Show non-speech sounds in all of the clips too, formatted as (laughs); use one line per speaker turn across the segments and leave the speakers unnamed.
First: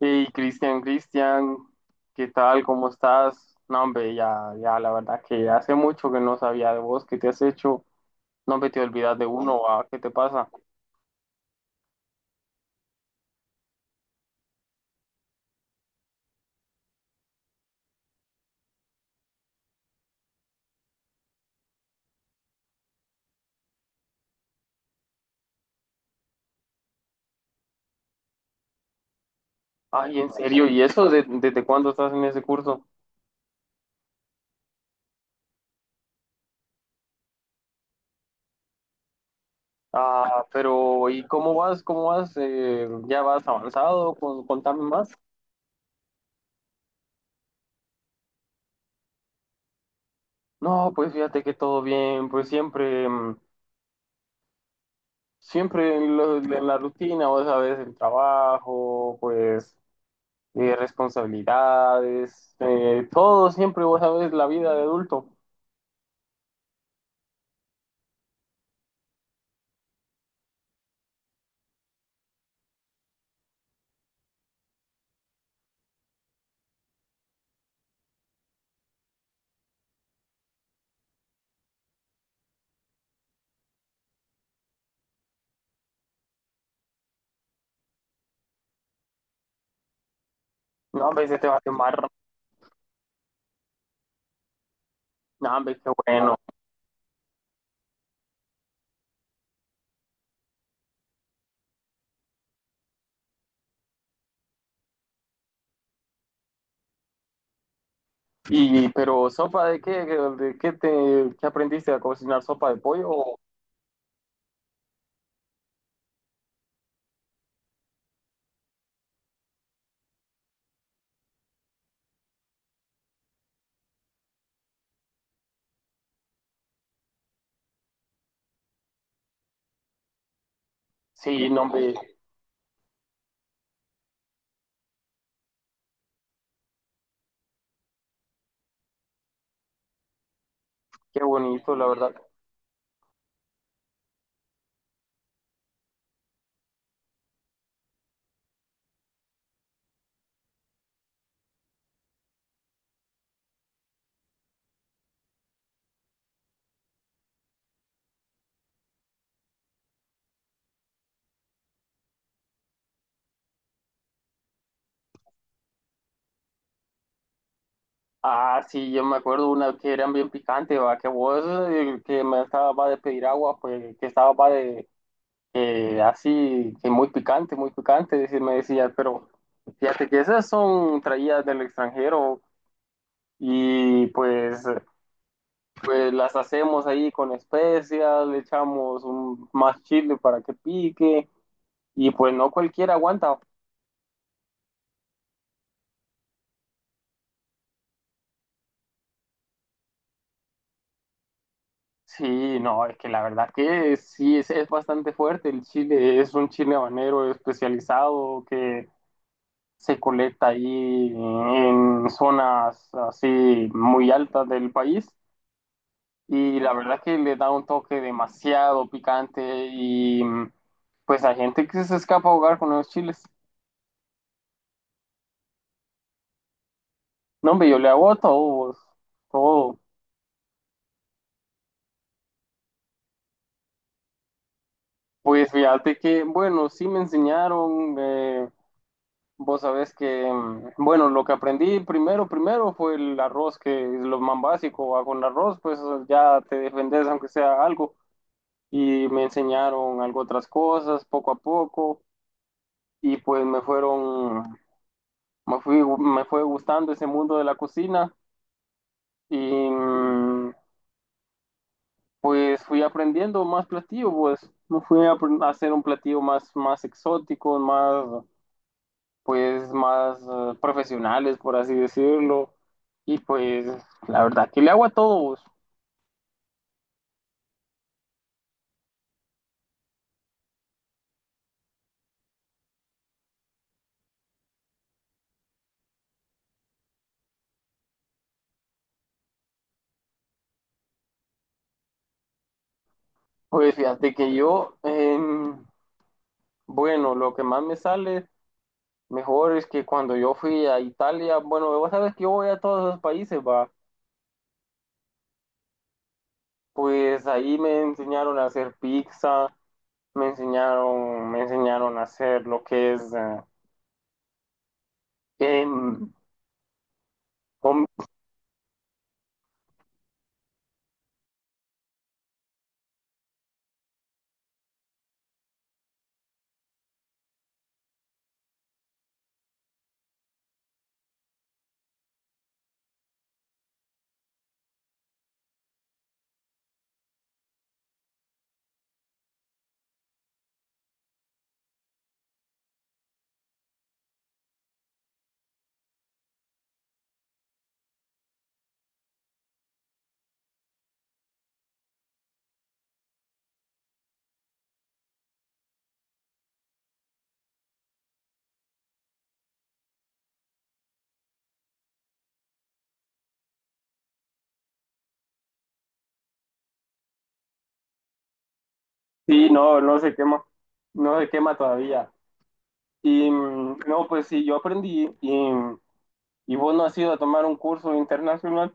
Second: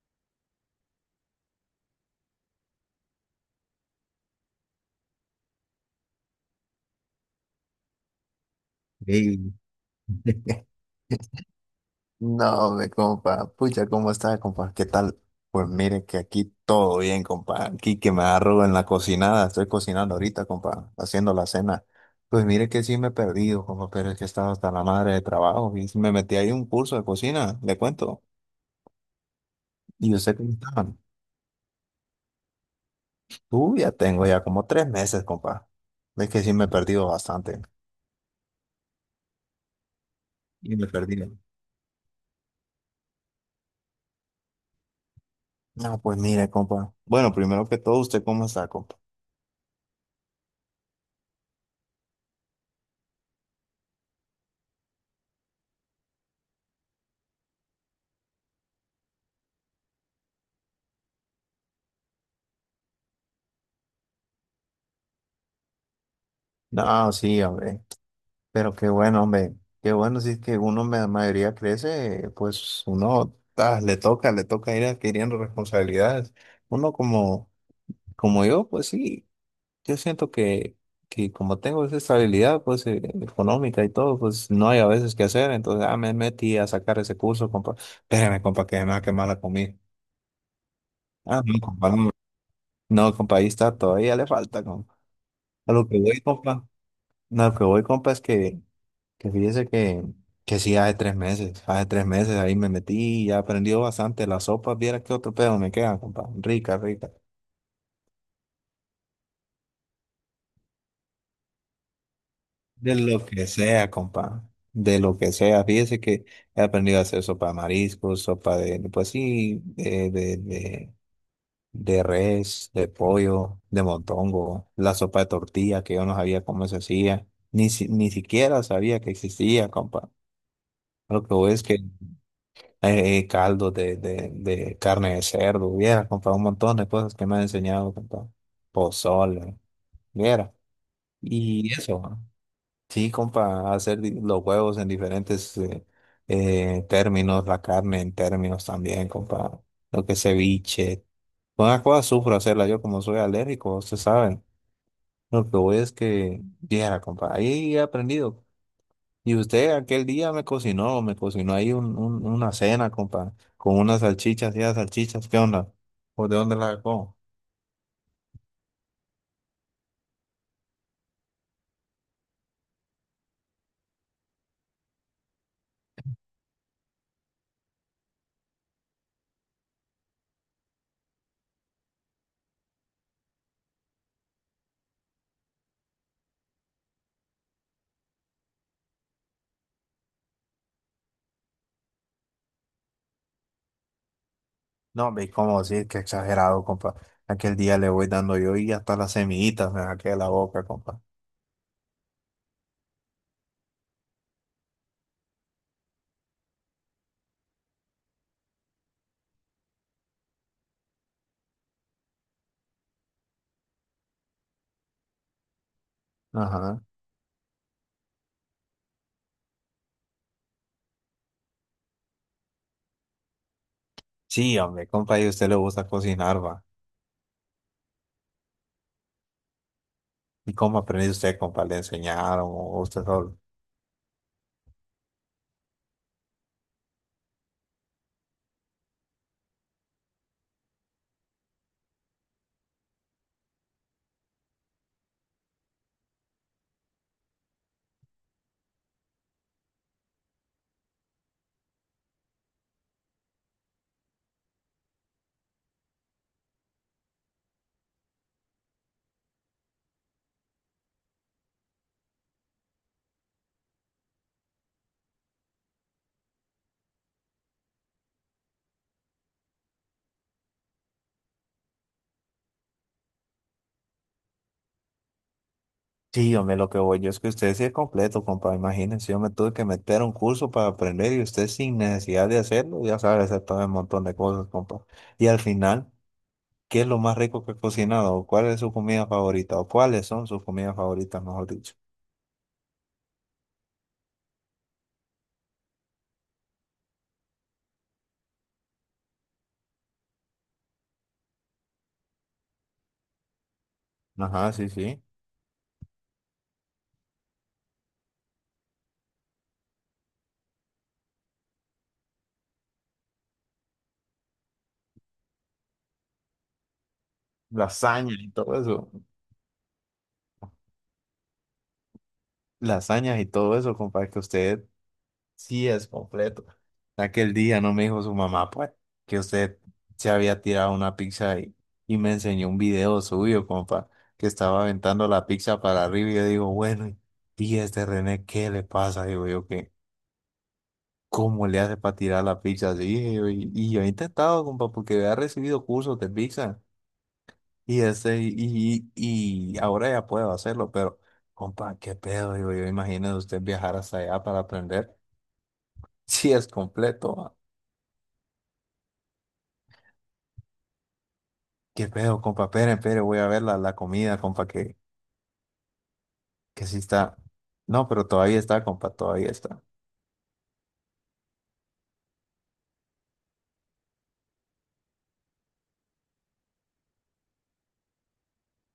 Hey, Cristian, Cristian, ¿qué tal? ¿Cómo estás? No, hombre, ya, ya, la verdad que hace mucho que no sabía de vos, ¿qué te has hecho? No, hombre, te olvidas de
Ey.
uno, ah, ¿qué te pasa?
(laughs) No, me compa, pucha, ¿cómo está, compa? ¿Qué tal? Pues mire que aquí todo bien, compa. Aquí que me agarro en la cocinada, estoy cocinando ahorita, compa, haciendo la cena. Pues mire que sí me he perdido, compa, pero es que estaba hasta la madre de trabajo y sí me metí ahí un curso de cocina, le cuento. ¿Y
Ay, en
usted cómo
serio, ¿y
estaba?
desde cuándo estás en ese curso?
Tú ya tengo ya como 3 meses, compa. Es que sí me he perdido bastante.
Ah,
Y me
pero,
perdí.
¿y cómo vas? ¿Cómo vas? ¿Ya vas avanzado? Contame más.
No, pues mire, compa. Bueno, primero que todo, ¿usted cómo está, compa?
No, pues fíjate que todo bien, pues siempre, siempre en la rutina, vos sabes, el trabajo, pues responsabilidades, todo siempre, vos sabes, la vida de adulto.
No, sí, hombre. Pero qué bueno, hombre, qué bueno, si es que uno me la mayoría crece, pues uno le toca ir adquiriendo responsabilidades. Uno como, como yo, pues sí, yo siento que como tengo esa estabilidad pues económica y todo, pues no hay a veces que hacer, entonces me metí a sacar ese curso, compa, espérame, compa, que me va a quemar la comida.
No, hombre, se
Ah,
te va a
no, compa,
quemar.
no, no, compa, ahí está, todavía le falta, compa.
No,
A
hombre,
lo
qué
que voy,
bueno.
compa, no, a lo que voy, compa, es que que fíjese que sí, hace 3 meses, hace tres meses ahí me metí y ya aprendí bastante. La sopa, viera qué otro pedo me queda, compa. Rica, rica.
Y, pero, ¿sopa de qué? ¿De qué te ¿qué aprendiste a cocinar? ¿Sopa de
De lo
pollo?
que sea, compa. De lo que sea. Fíjese que he aprendido a hacer sopa de mariscos, sopa de, pues sí, de res, de pollo, de montongo, la sopa de tortilla, que yo no sabía cómo se hacía. Ni siquiera sabía que existía, compa. Lo que
Sí,
voy
no,
es que
hombre,
caldo de carne de cerdo, hubiera comprado un montón de cosas que me han enseñado, compa. Pozole, hubiera.
qué
Y
bonito, la
eso,
verdad.
¿no? Sí, compa, hacer los huevos en diferentes términos, la carne en términos también, compa. Lo que es ceviche. Una cosa sufro hacerla yo como soy alérgico, ustedes saben. Lo que voy es que, viera, compa, ahí he aprendido. Y usted aquel día me cocinó ahí una cena, compa, con unas salchichas y las salchichas, ¿qué onda? ¿O de dónde las sacó?
Ah, sí, yo me acuerdo una que eran bien picante, va, que vos, que me estaba de pedir agua, pues, que estaba va de, así, que muy picante, me decía, pero fíjate que esas son traídas del extranjero, y pues, pues las hacemos ahí con especias, le echamos un, más chile para que pique y pues no cualquiera aguanta.
No, ve cómo decir que exagerado, compa. Aquel día le voy dando yo y hasta las semillitas me saqué de la boca, compa.
Sí, no, es que la verdad que sí, es bastante fuerte el chile, es un chile habanero especializado que se colecta ahí en zonas así muy altas del país y la
Ajá.
verdad que le da un toque demasiado picante y pues hay gente que se escapa a ahogar con los chiles.
Sí, hombre, compa, y a usted le gusta cocinar, va.
No, hombre, yo le hago a todos, todo.
¿Y cómo aprendió usted, compa? ¿Le enseñaron o usted solo?
Pues fíjate que, bueno, sí me enseñaron, vos sabés que, bueno, lo que aprendí primero, primero fue el arroz, que es lo más básico, va con arroz, pues ya te defendes aunque sea algo. Y me enseñaron algo otras cosas, poco a poco, y pues me fueron, me fui, me fue gustando ese mundo de la cocina, y mm, pues fui aprendiendo más platillo, pues no fui a hacer un platillo más, más exótico, más, pues más profesionales, por así decirlo. Y pues la verdad que le hago a todos.
Sí, hombre, lo que voy yo es que usted sí es completo, compa. Imagínense, yo me tuve que meter a un curso para aprender y usted sin necesidad de hacerlo, ya sabe hacer todo un montón de cosas, compa. Y al final, ¿qué es lo más rico que ha cocinado? ¿O ¿Cuál es su comida favorita? ¿O cuáles son sus comidas favoritas, mejor dicho?
Pues, fíjate que yo, bueno, lo que más me sale mejor es que cuando yo fui a Italia, bueno, vos sabes que yo voy a todos los países, va.
Ajá, sí, sí.
Pues ahí me enseñaron a hacer pizza, me enseñaron a hacer lo que es em, Hom-
Lasañas y todo eso. Lasañas y todo eso, compa, que usted. Sí, es completo. Aquel día no me dijo su mamá, pues, que usted se había tirado una pizza y me enseñó un video suyo, compa, que estaba aventando la pizza para arriba y yo digo, bueno, y este René, ¿qué le pasa? Digo yo, que ¿cómo le hace para tirar la pizza así? Y yo he intentado, compa, porque había recibido cursos de pizza y, este, y, y ahora ya puedo hacerlo, pero, compa, ¿qué pedo? Digo yo, imagínese usted viajar hasta allá para aprender. (laughs) Sí, es completo. ¿Qué pedo, compa? Espere, espere, voy a ver la comida, compa, que sí está. No, pero todavía está, compa, todavía
Sí,
está.
no, no se quema, no se quema todavía. Y no, pues sí, yo aprendí y vos no has ido a tomar un curso internacional.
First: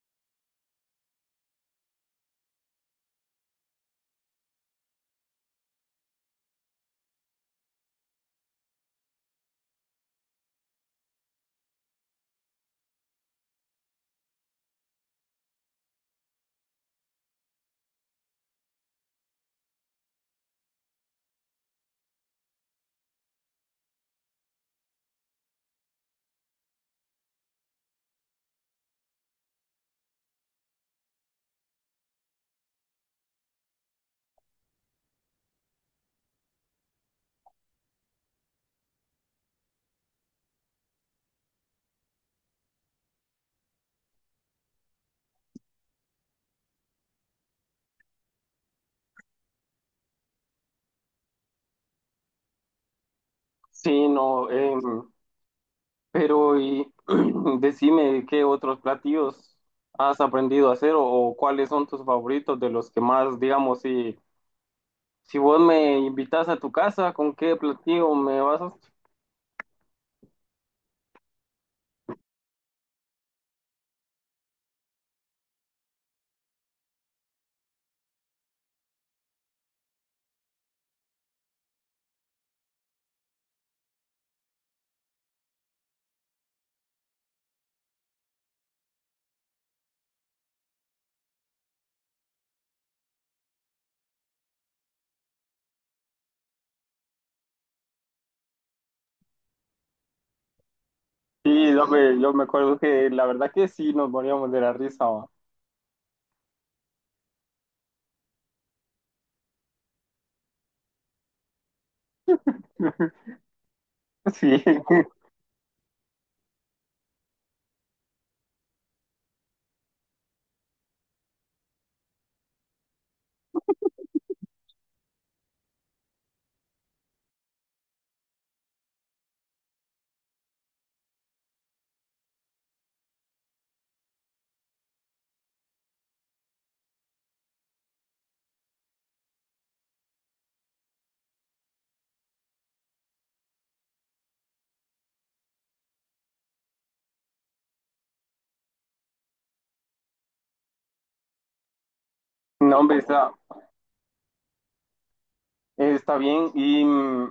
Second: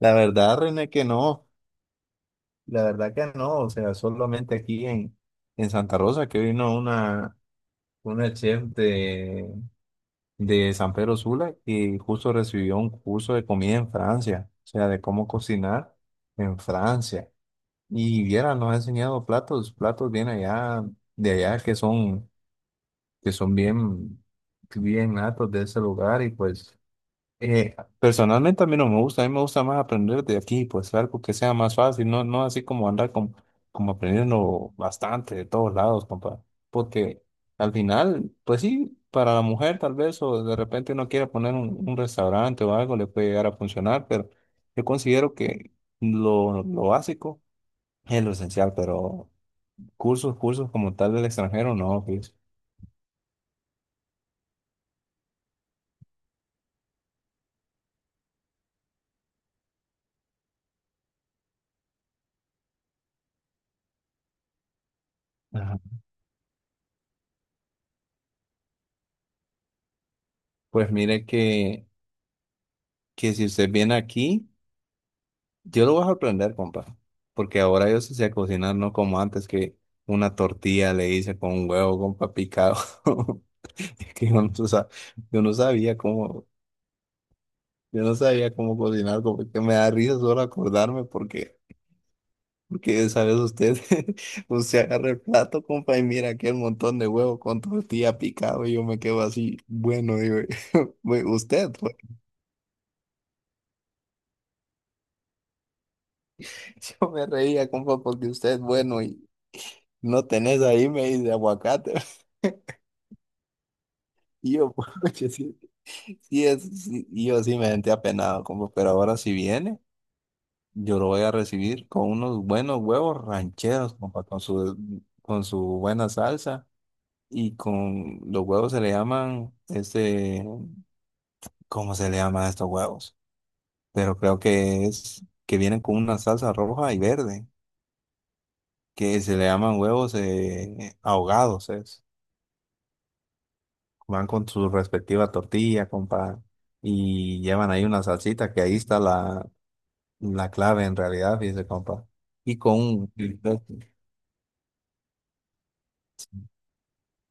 La verdad, René, que no. La verdad que no. O sea, solamente aquí en Santa Rosa que vino una chef de San Pedro Sula y justo recibió un curso de comida en Francia. O sea, de cómo cocinar en Francia. Y viera, nos ha enseñado platos, platos bien allá, de allá que son. Que son bien, bien natos de ese lugar y pues personalmente a mí no me gusta, a mí me gusta más aprender de aquí, pues algo que sea más fácil, no, no así como andar como, como aprendiendo bastante de todos lados, compa, porque al final, pues sí, para la mujer tal vez o de repente uno quiera poner un restaurante o algo, le puede llegar a funcionar, pero yo considero que lo básico es lo esencial, pero cursos, cursos como tal del extranjero, no, pues.
Sí, no, pero y (clears throat) decime qué otros platillos has aprendido a hacer o cuáles son tus favoritos de los que más, digamos, si, si vos me invitas a tu casa, ¿con qué platillo me vas a...
Pues mire que si usted viene aquí, yo lo voy a aprender, compa. Porque ahora yo sí sé cocinar, no como antes que una tortilla le hice con un huevo, compa, picado. (laughs) Es que yo no, yo no sabía cómo, yo no sabía cómo cocinar, compa. Que me da risa solo acordarme porque, porque sabes usted, (laughs) usted agarra el plato, compa, y mira aquel montón de huevo con tortilla picado y yo me quedo así, bueno, digo, (laughs) "Güey, usted,
Sí,
pues.
yo me acuerdo que la verdad que sí, nos moríamos de la risa. Va.
(laughs) Yo me reía, compa, porque usted es bueno no tenés ahí, me dice aguacate. (laughs)
(laughs)
Y
Sí,
yo, pucha, sí, sí es, sí. Y yo sí me sentí apenado, como, pero ahora si viene, yo lo voy a recibir con unos buenos huevos rancheros, compa, con su buena salsa. Y con los huevos se le llaman, este, ¿cómo se le llama a estos huevos? Pero creo que es que vienen con una salsa roja y verde, que se le llaman huevos ahogados, es. Van con su respectiva tortilla, compa, y llevan ahí una salsita, que ahí está la, la clave en realidad, fíjese, compa. Y con
no, hombre,
un,
está,
sí.
Está bien, y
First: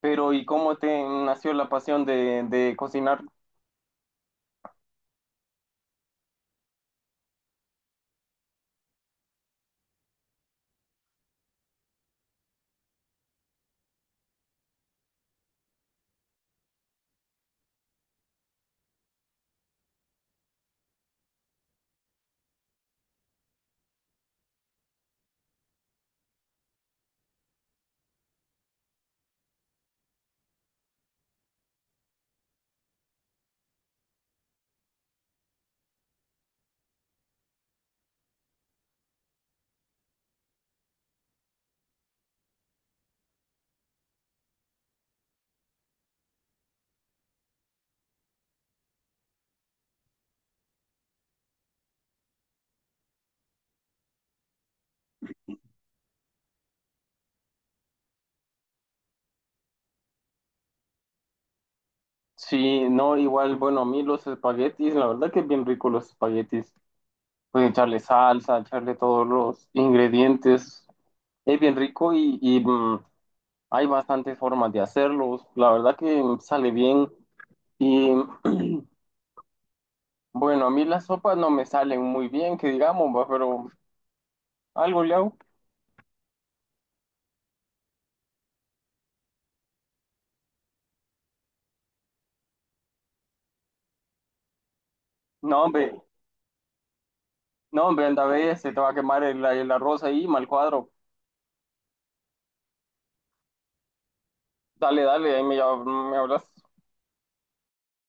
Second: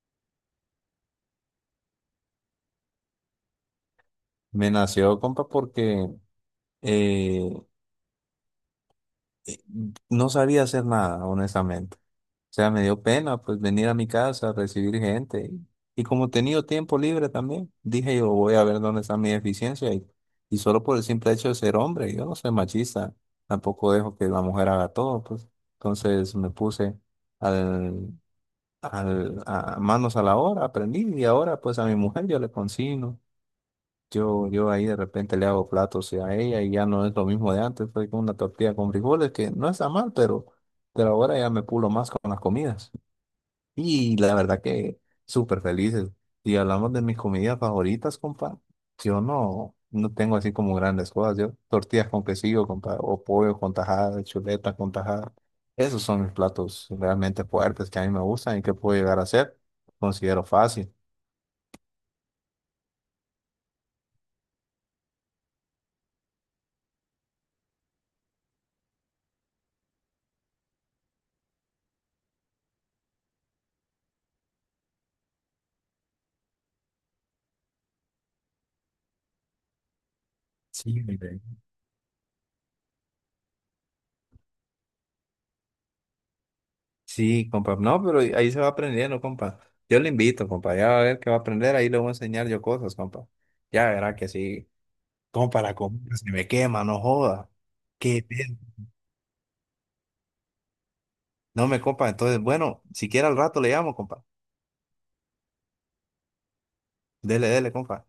pero ¿y cómo te nació la pasión de cocinar?
Me nació, compa, porque eh, eh, no sabía hacer nada, honestamente. O sea, me dio pena pues venir a mi casa a recibir gente. Y como he tenido tiempo libre también, dije yo voy a ver dónde está mi deficiencia. Y solo por el simple hecho de ser hombre, yo no soy machista, tampoco dejo que la mujer haga todo, pues. Entonces me puse al, a manos a la obra, aprendí y ahora pues a mi mujer yo le consigno. Yo ahí de repente le hago platos y a ella y ya no es lo mismo de antes, fue con una tortilla con frijoles que no está mal, pero ahora ya me pulo más con las comidas. Y la verdad que súper felices. Y hablamos de mis comidas favoritas, compa. Yo no, no tengo así como grandes cosas. Yo tortillas con quesillo, compa, o pollo con tajada, chuletas con tajada. Esos son mis platos realmente fuertes que a mí me gustan y que puedo llegar a hacer. Considero fácil.
Sí, no, igual, bueno, a mí los espaguetis, la verdad que es bien rico los espaguetis. Pueden echarle salsa, echarle todos los ingredientes. Es bien rico y, hay bastantes formas de hacerlos. La verdad que sale bien. Y (clears throat) bueno, a mí
Sí,
las
mi
sopas
bebé.
no me salen muy bien, que digamos, va, pero algo le hago.
Sí, compa. No, pero ahí se va aprendiendo, compa. Yo le invito, compa. Ya va a ver que va a aprender. Ahí le voy a enseñar yo cosas, compa. Ya verá que sí. Compa,
No,
la
hombre,
comida se me quema, no joda.
no, hombre, anda,
Qué
ve,
bien.
se te va a quemar el arroz ahí, mal cuadro.
No me, compa. Entonces, bueno, si quiere al rato le llamo, compa.
Dale, dale, me hablas.
Dele, dele, compa.